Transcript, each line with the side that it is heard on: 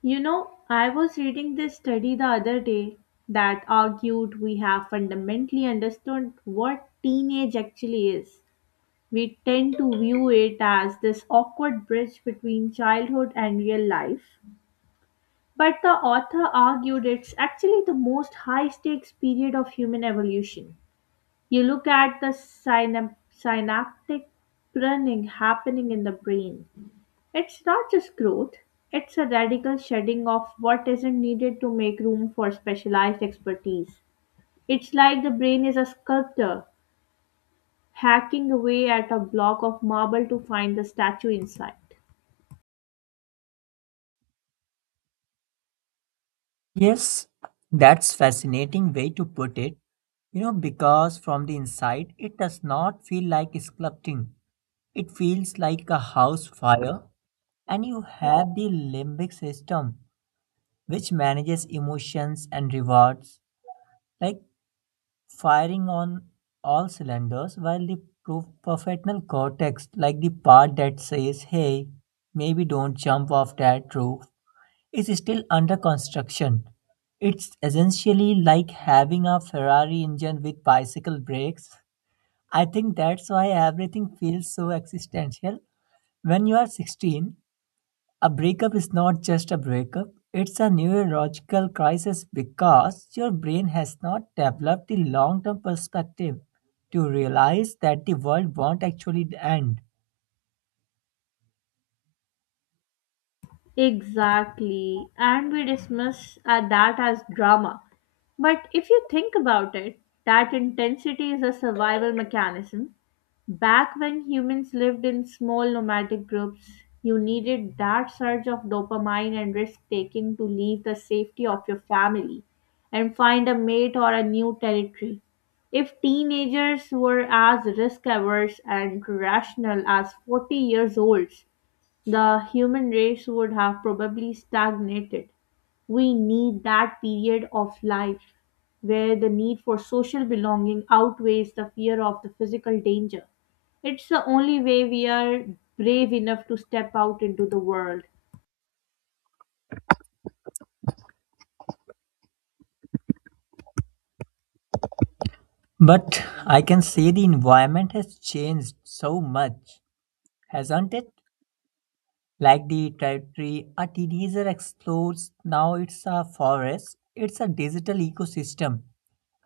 left: You know, I was reading this study the other day that argued we have fundamentally understood what teenage actually is. We tend to view it as this awkward bridge between childhood and real life. But the author argued it's actually the most high stakes period of human evolution. You look at the synaptic pruning happening in the brain. It's not just growth, it's a radical shedding of what isn't needed to make room for specialized expertise. It's like the brain is a sculptor hacking away at a block of marble to find the statue inside.
right: Yes, that's fascinating way to put it. You know, because from the inside, it does not feel like sculpting. It feels like a house fire, and you have the limbic system, which manages emotions and rewards, like firing on all cylinders, while the prefrontal cortex, like the part that says, "Hey, maybe don't jump off that roof," is still under construction. It's essentially like having a Ferrari engine with bicycle brakes. I think that's why everything feels so existential. When you are 16, a breakup is not just a breakup, it's a neurological crisis because your brain has not developed the long term perspective to realize that the world won't actually end.
left: Exactly. And we dismiss that as drama. But if you think about it, that intensity is a survival mechanism. Back when humans lived in small nomadic groups, you needed that surge of dopamine and risk taking to leave the safety of your family and find a mate or a new territory. If teenagers were as risk averse and rational as 40 years olds, the human race would have probably stagnated. We need that period of life where the need for social belonging outweighs the fear of the physical danger. It's the only way we are brave enough to step out into the world.
right: But I can say the environment has changed so much, hasn't it? Like the territory a teenager explores, now it's a forest, it's a digital ecosystem.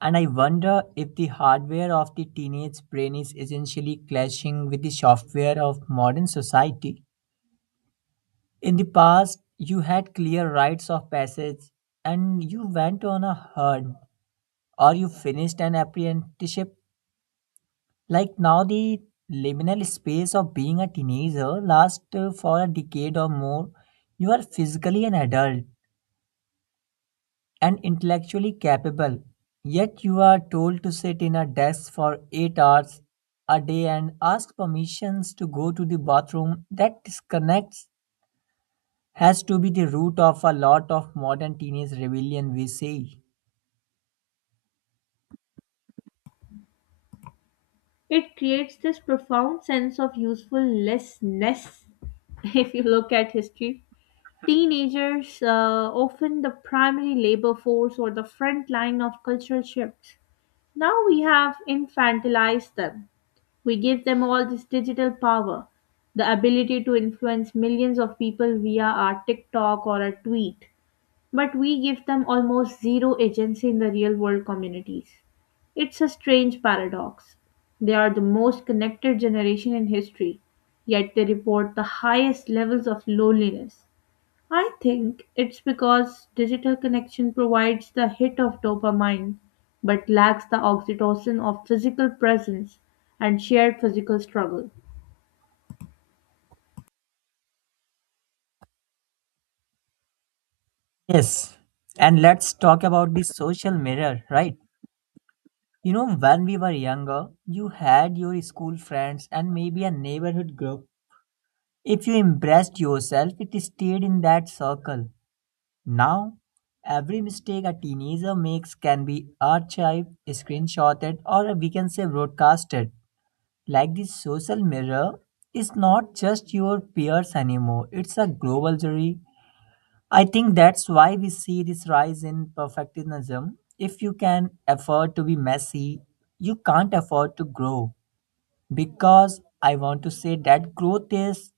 right: And I wonder if the hardware of the teenage brain is essentially clashing with the software of modern society. In the past, you had clear rites of passage and you went on a hunt or you finished an apprenticeship like now, the liminal space of being a teenager lasts for a decade or more. You are physically an adult and intellectually capable, yet you are told to sit in a desk for 8 hours a day and ask permissions to go to the bathroom. That disconnects has to be the root of a lot of modern teenage rebellion, we say.
left: It creates this profound sense of usefulnessness if you look at history. Teenagers often the primary labor force or the front line of cultural shifts. Now we have infantilized them. We give them all this digital power, the ability to influence millions of people via our TikTok or a tweet, but we give them almost zero agency in the real world communities. It's a strange paradox. They are the most connected generation in history, yet they report the highest levels of loneliness. I think it's because digital connection provides the hit of dopamine but lacks the oxytocin of physical presence and shared physical struggle.
right: Yes, and let's talk about the social mirror, right? You know, when we were younger, you had your school friends and maybe a neighborhood group. If you impressed yourself, it stayed in that circle. Now, every mistake a teenager makes can be archived, screenshotted, or we can say broadcasted. Like this social mirror is not just your peers anymore, it's a global jury. I think that's why we see this rise in perfectionism. If you can afford to be messy, you can't afford to grow. Because I want to say that growth is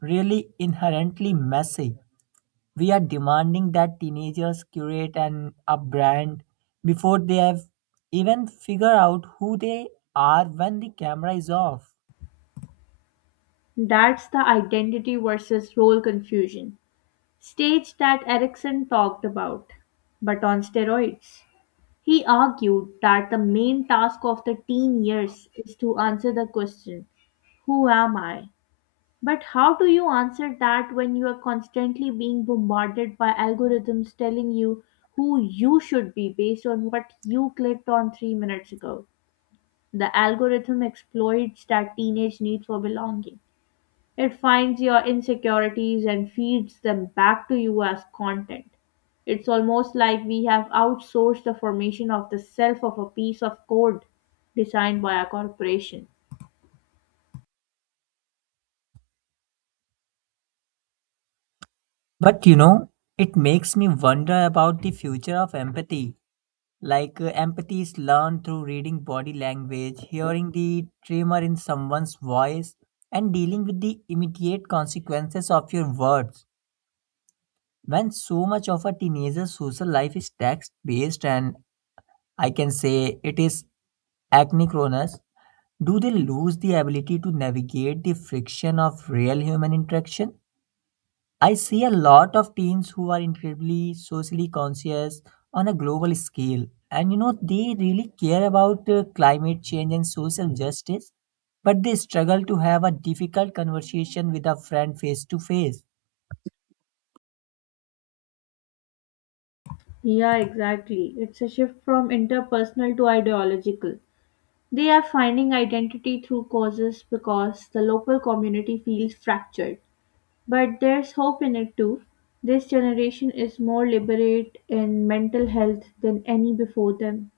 right: really inherently messy. We are demanding that teenagers curate an a brand before they have even figure out who they are when the camera is off.
left: That's the identity versus role confusion stage that Erickson talked about, but on steroids. He argued that the main task of the teen years is to answer the question, who am I? But how do you answer that when you are constantly being bombarded by algorithms telling you who you should be based on what you clicked on 3 minutes ago? The algorithm exploits that teenage need for belonging. It finds your insecurities and feeds them back to you as content. It's almost like we have outsourced the formation of the self of a piece of code designed by a corporation.
right: But you know, it makes me wonder about the future of empathy. Like empathy is learned through reading body language, hearing the tremor in someone's voice, and dealing with the immediate consequences of your words. When so much of a teenager's social life is text based, and I can say it is acne-chronous, do they lose the ability to navigate the friction of real human interaction? I see a lot of teens who are incredibly socially conscious on a global scale. And you know, they really care about climate change and social justice, but they struggle to have a difficult conversation with a friend face to face.
left: Yeah, exactly. It's a shift from interpersonal to ideological. They are finding identity through causes because the local community feels fractured. But there's hope in it too. This generation is more liberate in mental health than any before them.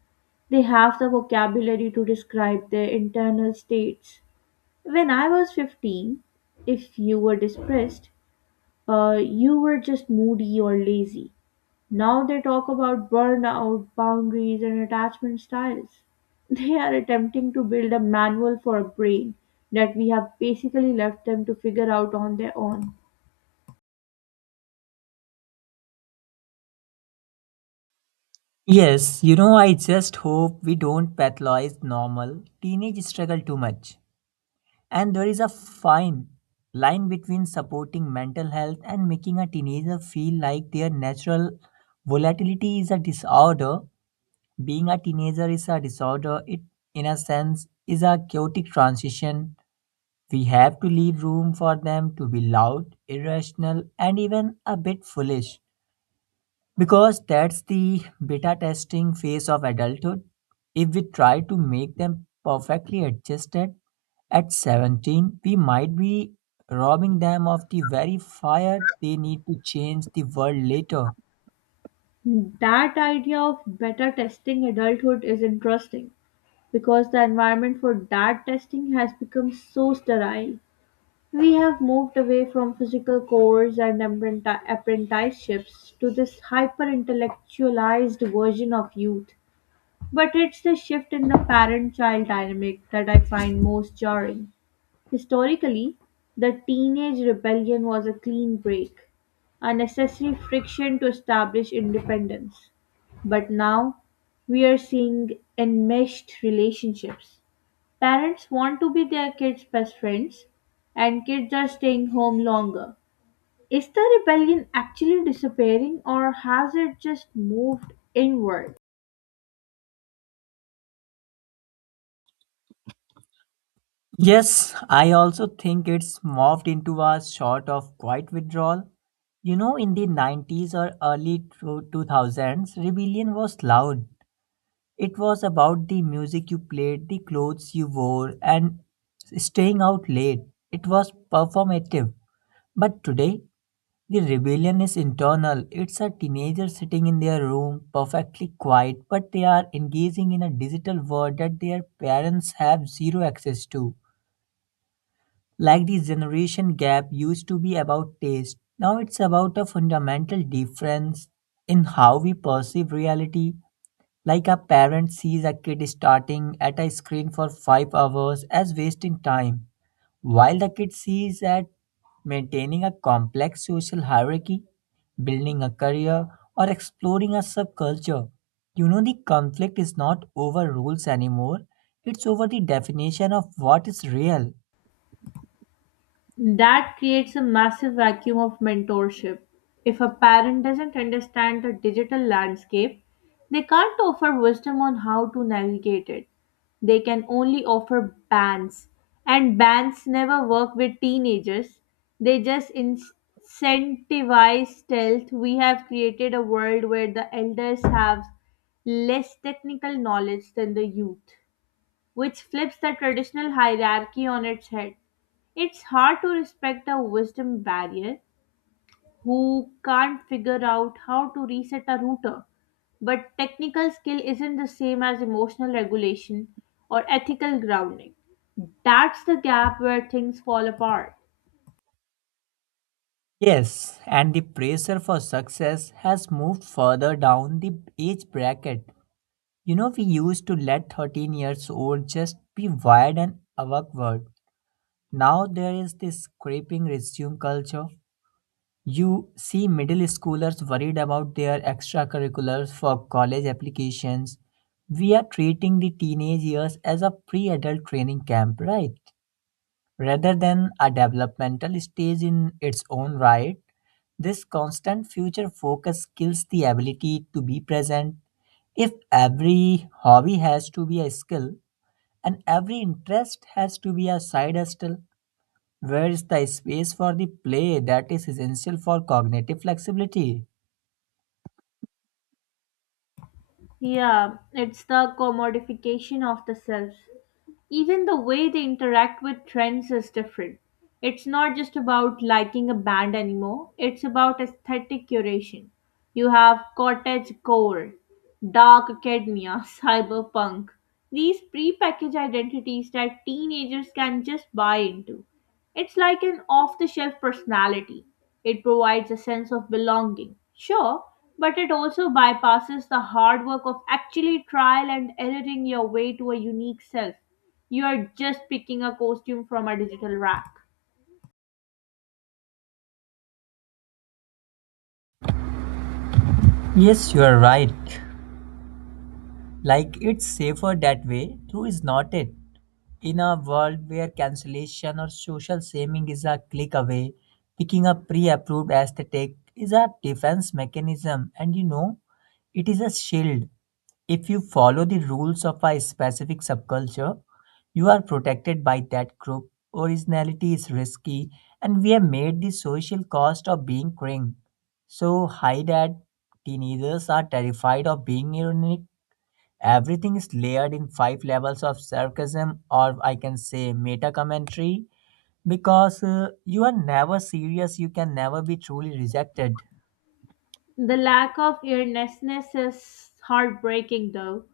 left: They have the vocabulary to describe their internal states. When I was 15, if you were depressed, you were just moody or lazy. Now they talk about burnout, boundaries, and attachment styles. They are attempting to build a manual for a brain that we have basically left them to figure out on their own.
right: Yes, you know, I just hope we don't pathologize normal teenage struggle too much. And there is a fine line between supporting mental health and making a teenager feel like their natural volatility is a disorder. Being a teenager is a disorder. It, in a sense, is a chaotic transition. We have to leave room for them to be loud, irrational, and even a bit foolish. Because that's the beta testing phase of adulthood. If we try to make them perfectly adjusted at 17, we might be robbing them of the very fire they need to change the world later.
left: That idea of better testing adulthood is interesting because the environment for that testing has become so sterile. We have moved away from physical cores and apprenticeships to this hyper intellectualized version of youth. But it's the shift in the parent child dynamic that I find most jarring. Historically, the teenage rebellion was a clean break, a necessary friction to establish independence. But now, we are seeing enmeshed relationships. Parents want to be their kids' best friends, and kids are staying home longer. Is the rebellion actually disappearing, or has it just moved inward?
right: Yes, I also think it's morphed into a sort of quiet withdrawal. You know, in the 90s or early 2000s, rebellion was loud. It was about the music you played, the clothes you wore, and staying out late. It was performative. But today, the rebellion is internal. It's a teenager sitting in their room, perfectly quiet, but they are engaging in a digital world that their parents have zero access to. Like the generation gap used to be about taste, now it's about a fundamental difference in how we perceive reality. Like a parent sees a kid starting at a screen for 5 hours as wasting time, while the kid sees that maintaining a complex social hierarchy, building a career, or exploring a subculture. You know, the conflict is not over rules anymore, it's over the definition of what is real.
left: That creates a massive vacuum of mentorship. If a parent doesn't understand the digital landscape, they can't offer wisdom on how to navigate it. They can only offer bans, and bans never work with teenagers. They just incentivize stealth. We have created a world where the elders have less technical knowledge than the youth, which flips the traditional hierarchy on its head. It's hard to respect a wisdom barrier who can't figure out how to reset a router. But technical skill isn't the same as emotional regulation or ethical grounding. That's the gap where things fall apart.
right: Yes, and the pressure for success has moved further down the age bracket. You know, we used to let 13 years old just be wired and awkward. Now there is this scraping resume culture. You see middle schoolers worried about their extracurriculars for college applications. We are treating the teenage years as a pre-adult training camp, right? Rather than a developmental stage in its own right. This constant future focus kills the ability to be present. If every hobby has to be a skill and every interest has to be a side hustle, where is the space for the play that is essential for cognitive flexibility?
left: Yeah, it's the commodification of the self. Even the way they interact with trends is different. It's not just about liking a band anymore, it's about aesthetic curation. You have cottage core, dark academia, cyberpunk. These prepackaged identities that teenagers can just buy into. It's like an off the shelf personality. It provides a sense of belonging, sure, but it also bypasses the hard work of actually trial and erroring your way to a unique self. You are just picking a costume from a digital rack.
right: Yes, you are right. Like it's safer that way, true is not it. In a world where cancellation or social shaming is a click away, picking a pre approved aesthetic is a defense mechanism and you know, it is a shield. If you follow the rules of a specific subculture, you are protected by that group. Originality is risky, and we have made the social cost of being cringe so high that teenagers are terrified of being ironic. Everything is layered in five levels of sarcasm, or I can say meta commentary, because you are never serious, you can never be truly rejected.
left: The lack of earnestness is heartbreaking, though.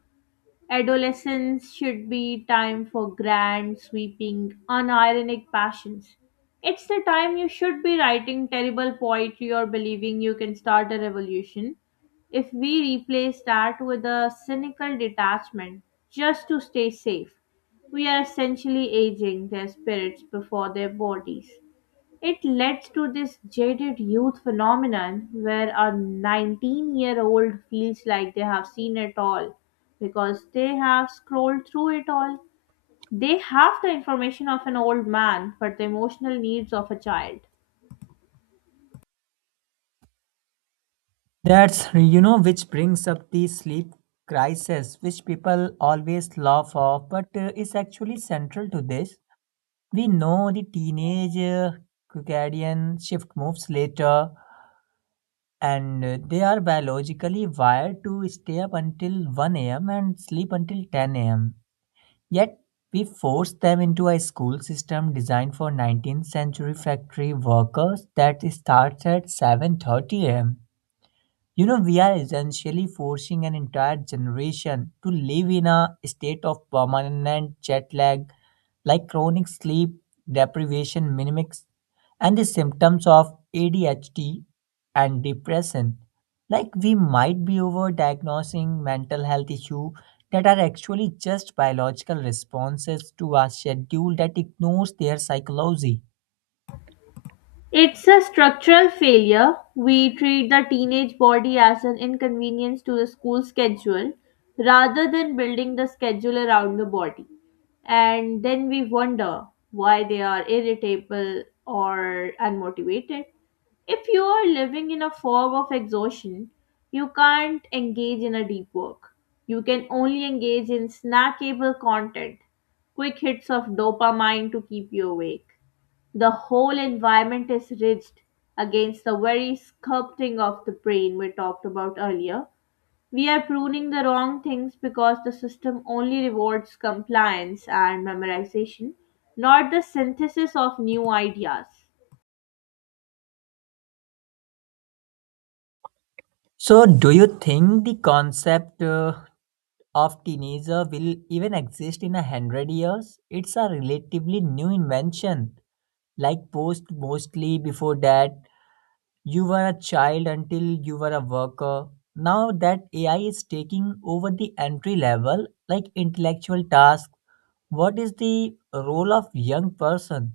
left: Adolescence should be time for grand, sweeping, unironic passions. It's the time you should be writing terrible poetry or believing you can start a revolution. If we replace that with a cynical detachment just to stay safe, we are essentially aging their spirits before their bodies. It led to this jaded youth phenomenon where a 19-year-old feels like they have seen it all because they have scrolled through it all. They have the information of an old man, but the emotional needs of a child.
right: That's, you know, which brings up the sleep crisis, which people always laugh off, but is actually central to this. We know the teenage circadian shift moves later, and they are biologically wired to stay up until 1 a.m. and sleep until 10 a.m. Yet, we force them into a school system designed for 19th century factory workers that starts at 7:30 a.m. You know, we are essentially forcing an entire generation to live in a state of permanent jet lag like chronic sleep deprivation mimics and the symptoms of ADHD and depression. Like we might be overdiagnosing mental health issue that are actually just biological responses to a schedule that ignores their psychology.
left: It's a structural failure. We treat the teenage body as an inconvenience to the school schedule rather than building the schedule around the body. And then we wonder why they are irritable or unmotivated. If you are living in a fog of exhaustion, you can't engage in a deep work. You can only engage in snackable content, quick hits of dopamine to keep you awake. The whole environment is ridged against the very sculpting of the brain we talked about earlier. We are pruning the wrong things because the system only rewards compliance and memorization, not the synthesis of new ideas.
right: So, do you think the concept of teenager will even exist in 100 years? It's a relatively new invention, like post mostly before that. You were a child until you were a worker. Now that AI is taking over the entry level, like intellectual tasks, what is the role of young person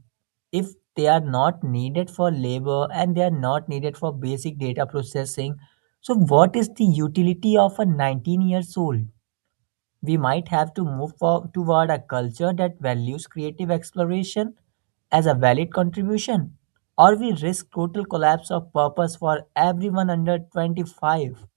right: if they are not needed for labor and they are not needed for basic data processing? So what is the utility of a 19 years old? We might have to toward a culture that values creative exploration as a valid contribution, or we risk total collapse of purpose for everyone under 25.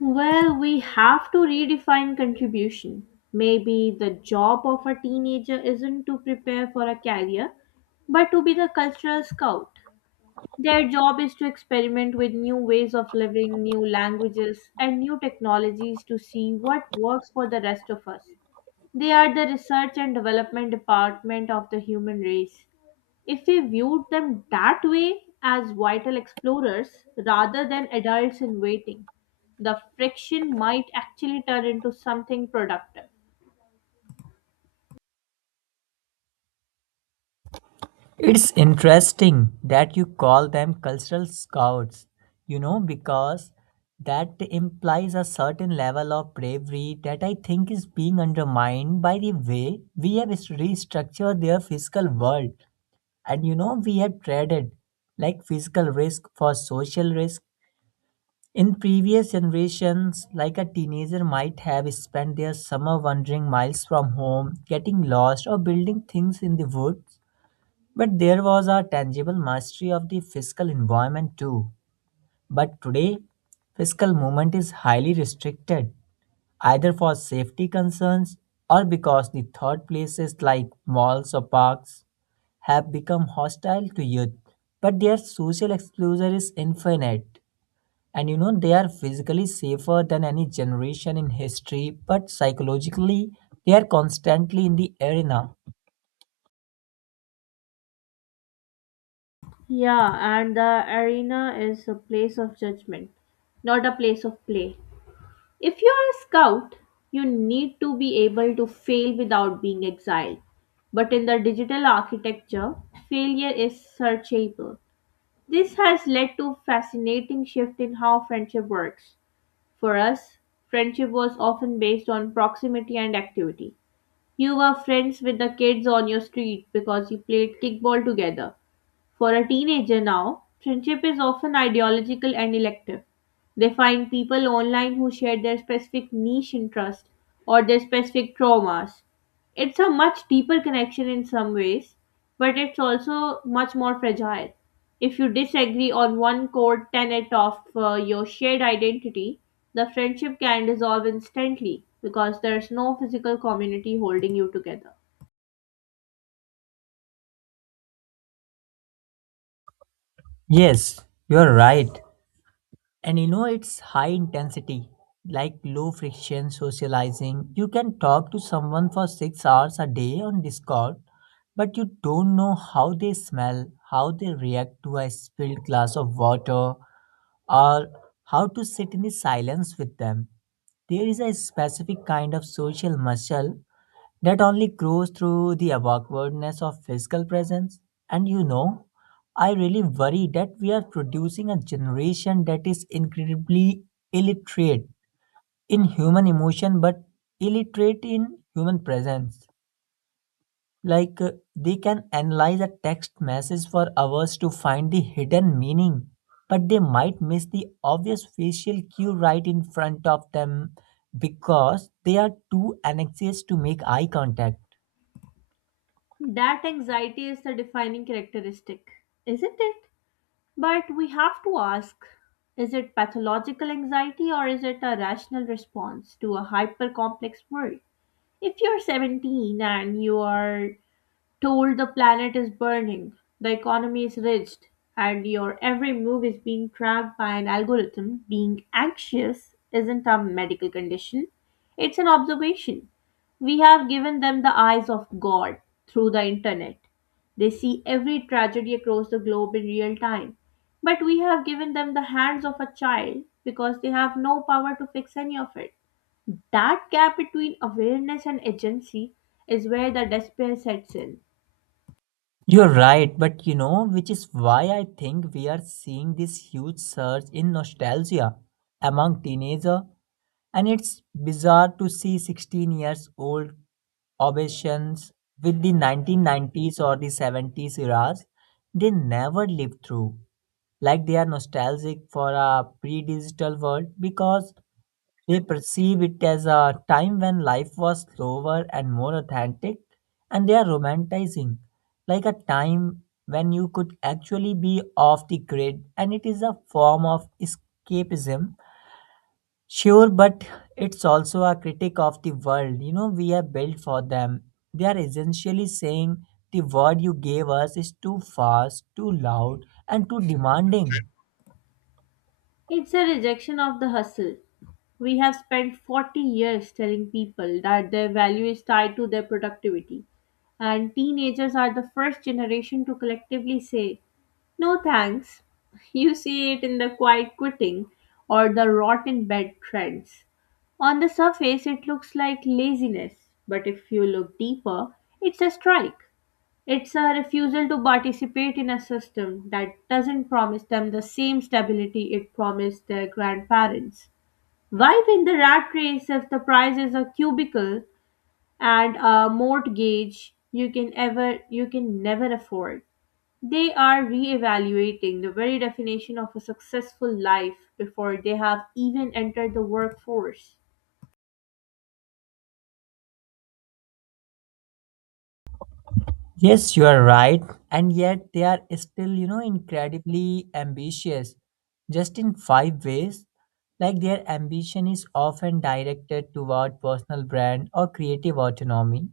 left: Well, we have to redefine contribution. Maybe the job of a teenager isn't to prepare for a career, but to be the cultural scout. Their job is to experiment with new ways of living, new languages, and new technologies to see what works for the rest of us. They are the research and development department of the human race. If we viewed them that way as vital explorers rather than adults in waiting, the friction might actually turn into something productive.
right: It's interesting that you call them cultural scouts, you know, because that implies a certain level of bravery that I think is being undermined by the way we have restructured their physical world. And you know, we have traded like physical risk for social risk. In previous generations, like a teenager might have spent their summer wandering miles from home, getting lost, or building things in the woods. But there was a tangible mastery of the physical environment too. But today, physical movement is highly restricted, either for safety concerns or because the third places like malls or parks have become hostile to youth, but their social exposure is infinite. And you know, they are physically safer than any generation in history, but psychologically, they are constantly in the arena.
left: Yeah, and the arena is a place of judgment, not a place of play. If you are a scout, you need to be able to fail without being exiled. But in the digital architecture, failure is searchable. This has led to a fascinating shift in how friendship works. For us, friendship was often based on proximity and activity. You were friends with the kids on your street because you played kickball together. For a teenager now, friendship is often ideological and elective. They find people online who share their specific niche interest or their specific traumas. It's a much deeper connection in some ways, but it's also much more fragile. If you disagree on one core tenet of your shared identity, the friendship can dissolve instantly because there's no physical community holding you together.
right: Yes, you're right. And you know, it's high intensity, like low friction socializing. You can talk to someone for 6 hours a day on Discord, but you don't know how they smell, how they react to a spilled glass of water, or how to sit in the silence with them. There is a specific kind of social muscle that only grows through the awkwardness of physical presence. And you know, I really worry that we are producing a generation that is incredibly illiterate in human emotion but illiterate in human presence. Like they can analyze a text message for hours to find the hidden meaning, but they might miss the obvious facial cue right in front of them because they are too anxious to make eye contact.
left: That anxiety is the defining characteristic, isn't it? But we have to ask, is it pathological anxiety or is it a rational response to a hyper complex world? If you're 17 and you are told the planet is burning, the economy is rigged, and your every move is being tracked by an algorithm, being anxious isn't a medical condition, it's an observation. We have given them the eyes of God through the internet. They see every tragedy across the globe in real time. But we have given them the hands of a child because they have no power to fix any of it. That gap between awareness and agency is where the despair sets in.
right: You're right, but you know, which is why I think we are seeing this huge surge in nostalgia among teenagers. And it's bizarre to see 16 years old obsessions with the 1990s or the 70s eras they never lived through. Like they are nostalgic for a pre digital world because they perceive it as a time when life was slower and more authentic, and they are romanticizing, like a time when you could actually be off the grid, and it is a form of escapism. Sure, but it's also a critic of the world, we have built for them. They are essentially saying the world you gave us is too fast, too loud, and too demanding.
left: It's a rejection of the hustle. We have spent 40 years telling people that their value is tied to their productivity, and teenagers are the first generation to collectively say, no thanks. You see it in the quiet quitting or the rotten bed trends. On the surface, it looks like laziness, but if you look deeper, it's a strike. It's a refusal to participate in a system that doesn't promise them the same stability it promised their grandparents. Why win the rat race if the prize is a cubicle and a mortgage you can ever you can never afford? They are reevaluating the very definition of a successful life before they have even entered the workforce.
right: Yes, you are right. And yet they are still, incredibly ambitious, just in five ways. Like their ambition is often directed toward personal brand or creative autonomy.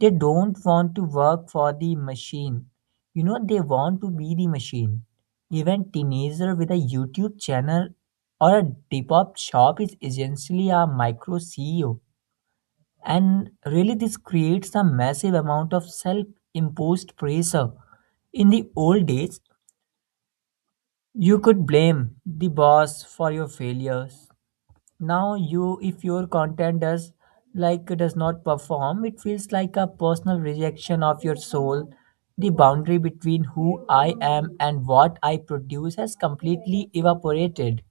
right: They don't want to work for the machine. You know, they want to be the machine. Even teenager with a YouTube channel or a depop shop is essentially a micro CEO and really, this creates a massive amount of self imposed pressure. In the old days, you could blame the boss for your failures. Now, if your content does not perform, it feels like a personal rejection of your soul. The boundary between who I am and what I produce has completely evaporated.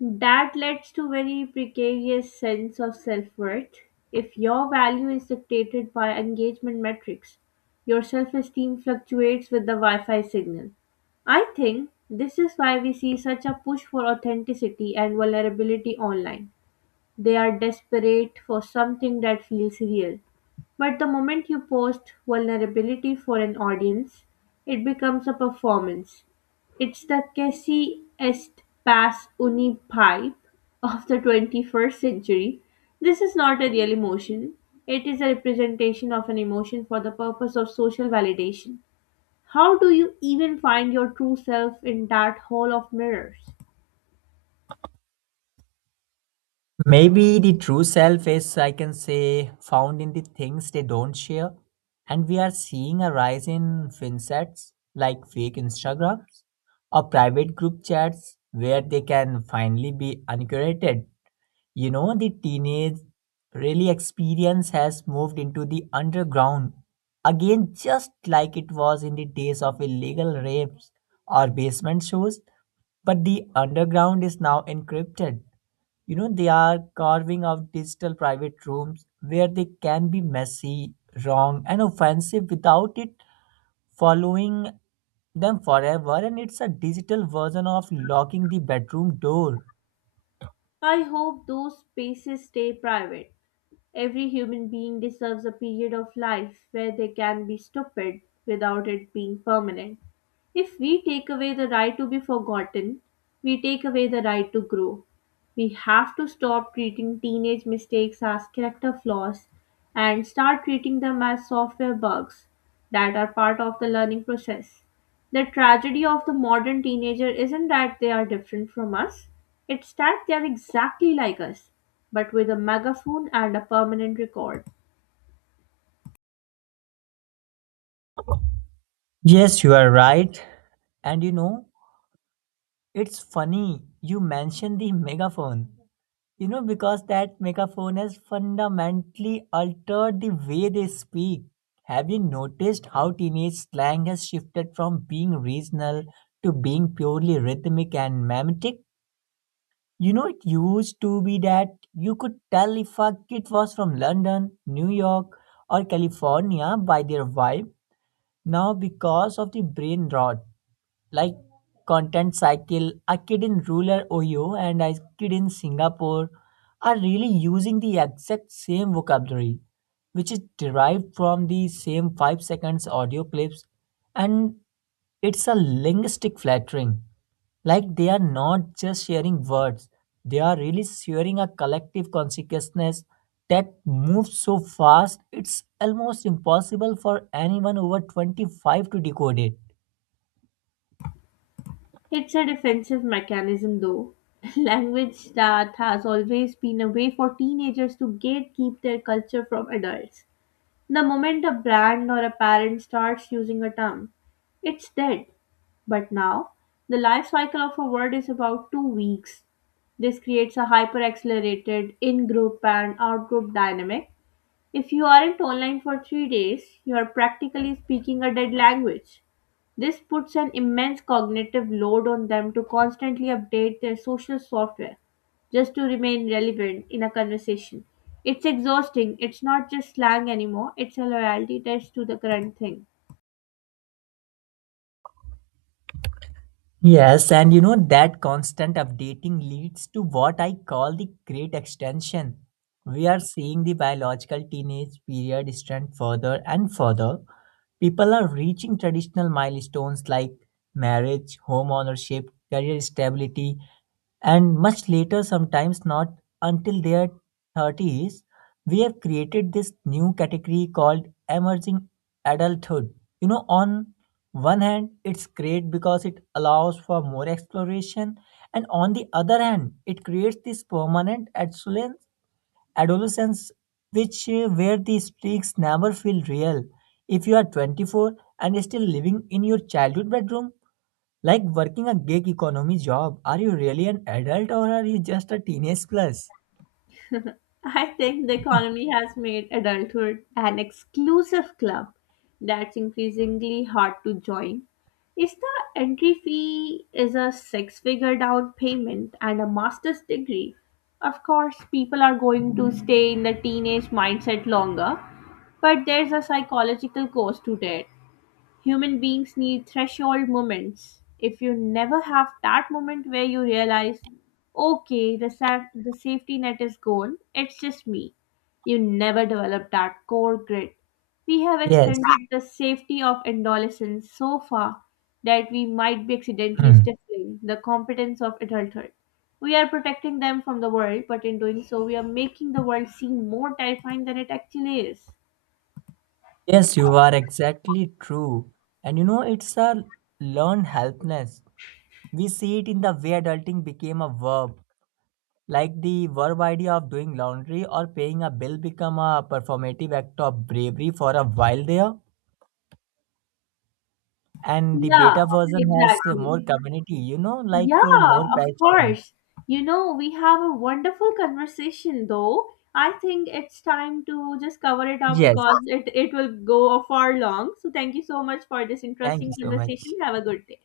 left: That leads to very precarious sense of self-worth. If your value is dictated by engagement metrics, your self-esteem fluctuates with the Wi-Fi signal. I think this is why we see such a push for authenticity and vulnerability online. They are desperate for something that feels real. But the moment you post vulnerability for an audience, it becomes a performance. It's the Cassie est pas uni pipe of the 21st century. This is not a real emotion. It is a representation of an emotion for the purpose of social validation. How do you even find your true self in that hall of mirrors?
right: Maybe the true self is, I can say, found in the things they don't share. And we are seeing a rise in finsets like fake Instagrams or private group chats where they can finally be uncurated, you know, the teenage really experience has moved into the underground again, just like it was in the days of illegal rapes or basement shows. But the underground is now encrypted. You know, they are carving out digital private rooms where they can be messy, wrong, and offensive without it following them forever. And it's a digital version of locking the bedroom door.
left: I hope those spaces stay private. Every human being deserves a period of life where they can be stupid without it being permanent. If we take away the right to be forgotten, we take away the right to grow. We have to stop treating teenage mistakes as character flaws and start treating them as software bugs that are part of the learning process. The tragedy of the modern teenager isn't that they are different from us, it's that they are exactly like us, but with a megaphone and a permanent record.
right: Yes, you are right. And you know, it's funny you mentioned the megaphone. You know, because that megaphone has fundamentally altered the way they speak. Have you noticed how teenage slang has shifted from being regional to being purely rhythmic and mimetic? You know, it used to be that you could tell if a kid was from London, New York, or California by their vibe. Now, because of the brain rot like content cycle, a kid in rural Ohio and a kid in Singapore are really using the exact same vocabulary, which is derived from the same 5 seconds audio clips. And it's a linguistic flattering, like they are not just sharing words, they are really sharing a collective consciousness that moves so fast it's almost impossible for anyone over 25 to decode it.
left: It's a defensive mechanism, though. Language that has always been a way for teenagers to gatekeep their culture from adults. The moment a brand or a parent starts using a term, it's dead. But now, the life cycle of a word is about 2 weeks. This creates a hyper accelerated in group and out group dynamic. If you aren't online for 3 days, you are practically speaking a dead language. This puts an immense cognitive load on them to constantly update their social software just to remain relevant in a conversation. It's exhausting. It's not just slang anymore, it's a loyalty test to the current thing.
right: Yes, and you know that constant updating leads to what I call the great extension. We are seeing the biological teenage period extend further and further. People are reaching traditional milestones like marriage, home ownership, career stability, and much later, sometimes not until their 30s. We have created this new category called emerging adulthood. You know, on one hand, it's great because it allows for more exploration, and on the other hand, it creates this permanent adolescence which where the streaks never feel real. If you are 24 and still living in your childhood bedroom, like working a gig economy job, are you really an adult or are you just a teenage plus?
left: I think the economy has made adulthood an exclusive club that's increasingly hard to join. If the entry fee is a six figure down payment and a master's degree, of course, people are going to stay in the teenage mindset longer, but there's a psychological cost to it. Human beings need threshold moments. If you never have that moment where you realize, okay, the safety net is gone, it's just me, you never develop that core grit. We have
right: Yes.
left: extended the safety of adolescence so far that we might be accidentally
right: Hmm.
left: stifling the competence of adulthood. We are protecting them from the world, but in doing so, we are making the world seem more terrifying than it actually is.
right: Yes, you are exactly true. And you know, it's a learned helplessness. We see it in the way adulting became a verb, like the verb idea of doing laundry or paying a bill become a performative act of bravery for a while there. And the
left: Yeah,
right: beta version has
left: exactly.
right: more community, you know, like
left: Yeah,
right: more
left: of
right: passion.
left: course. You know, we have a wonderful conversation though. I think it's time to just cover it up
right: Yes,
left: because it will go far long. So thank you so much for this
right: thank
left: interesting
right: you so
left: conversation.
right: much.
left: Have a good day.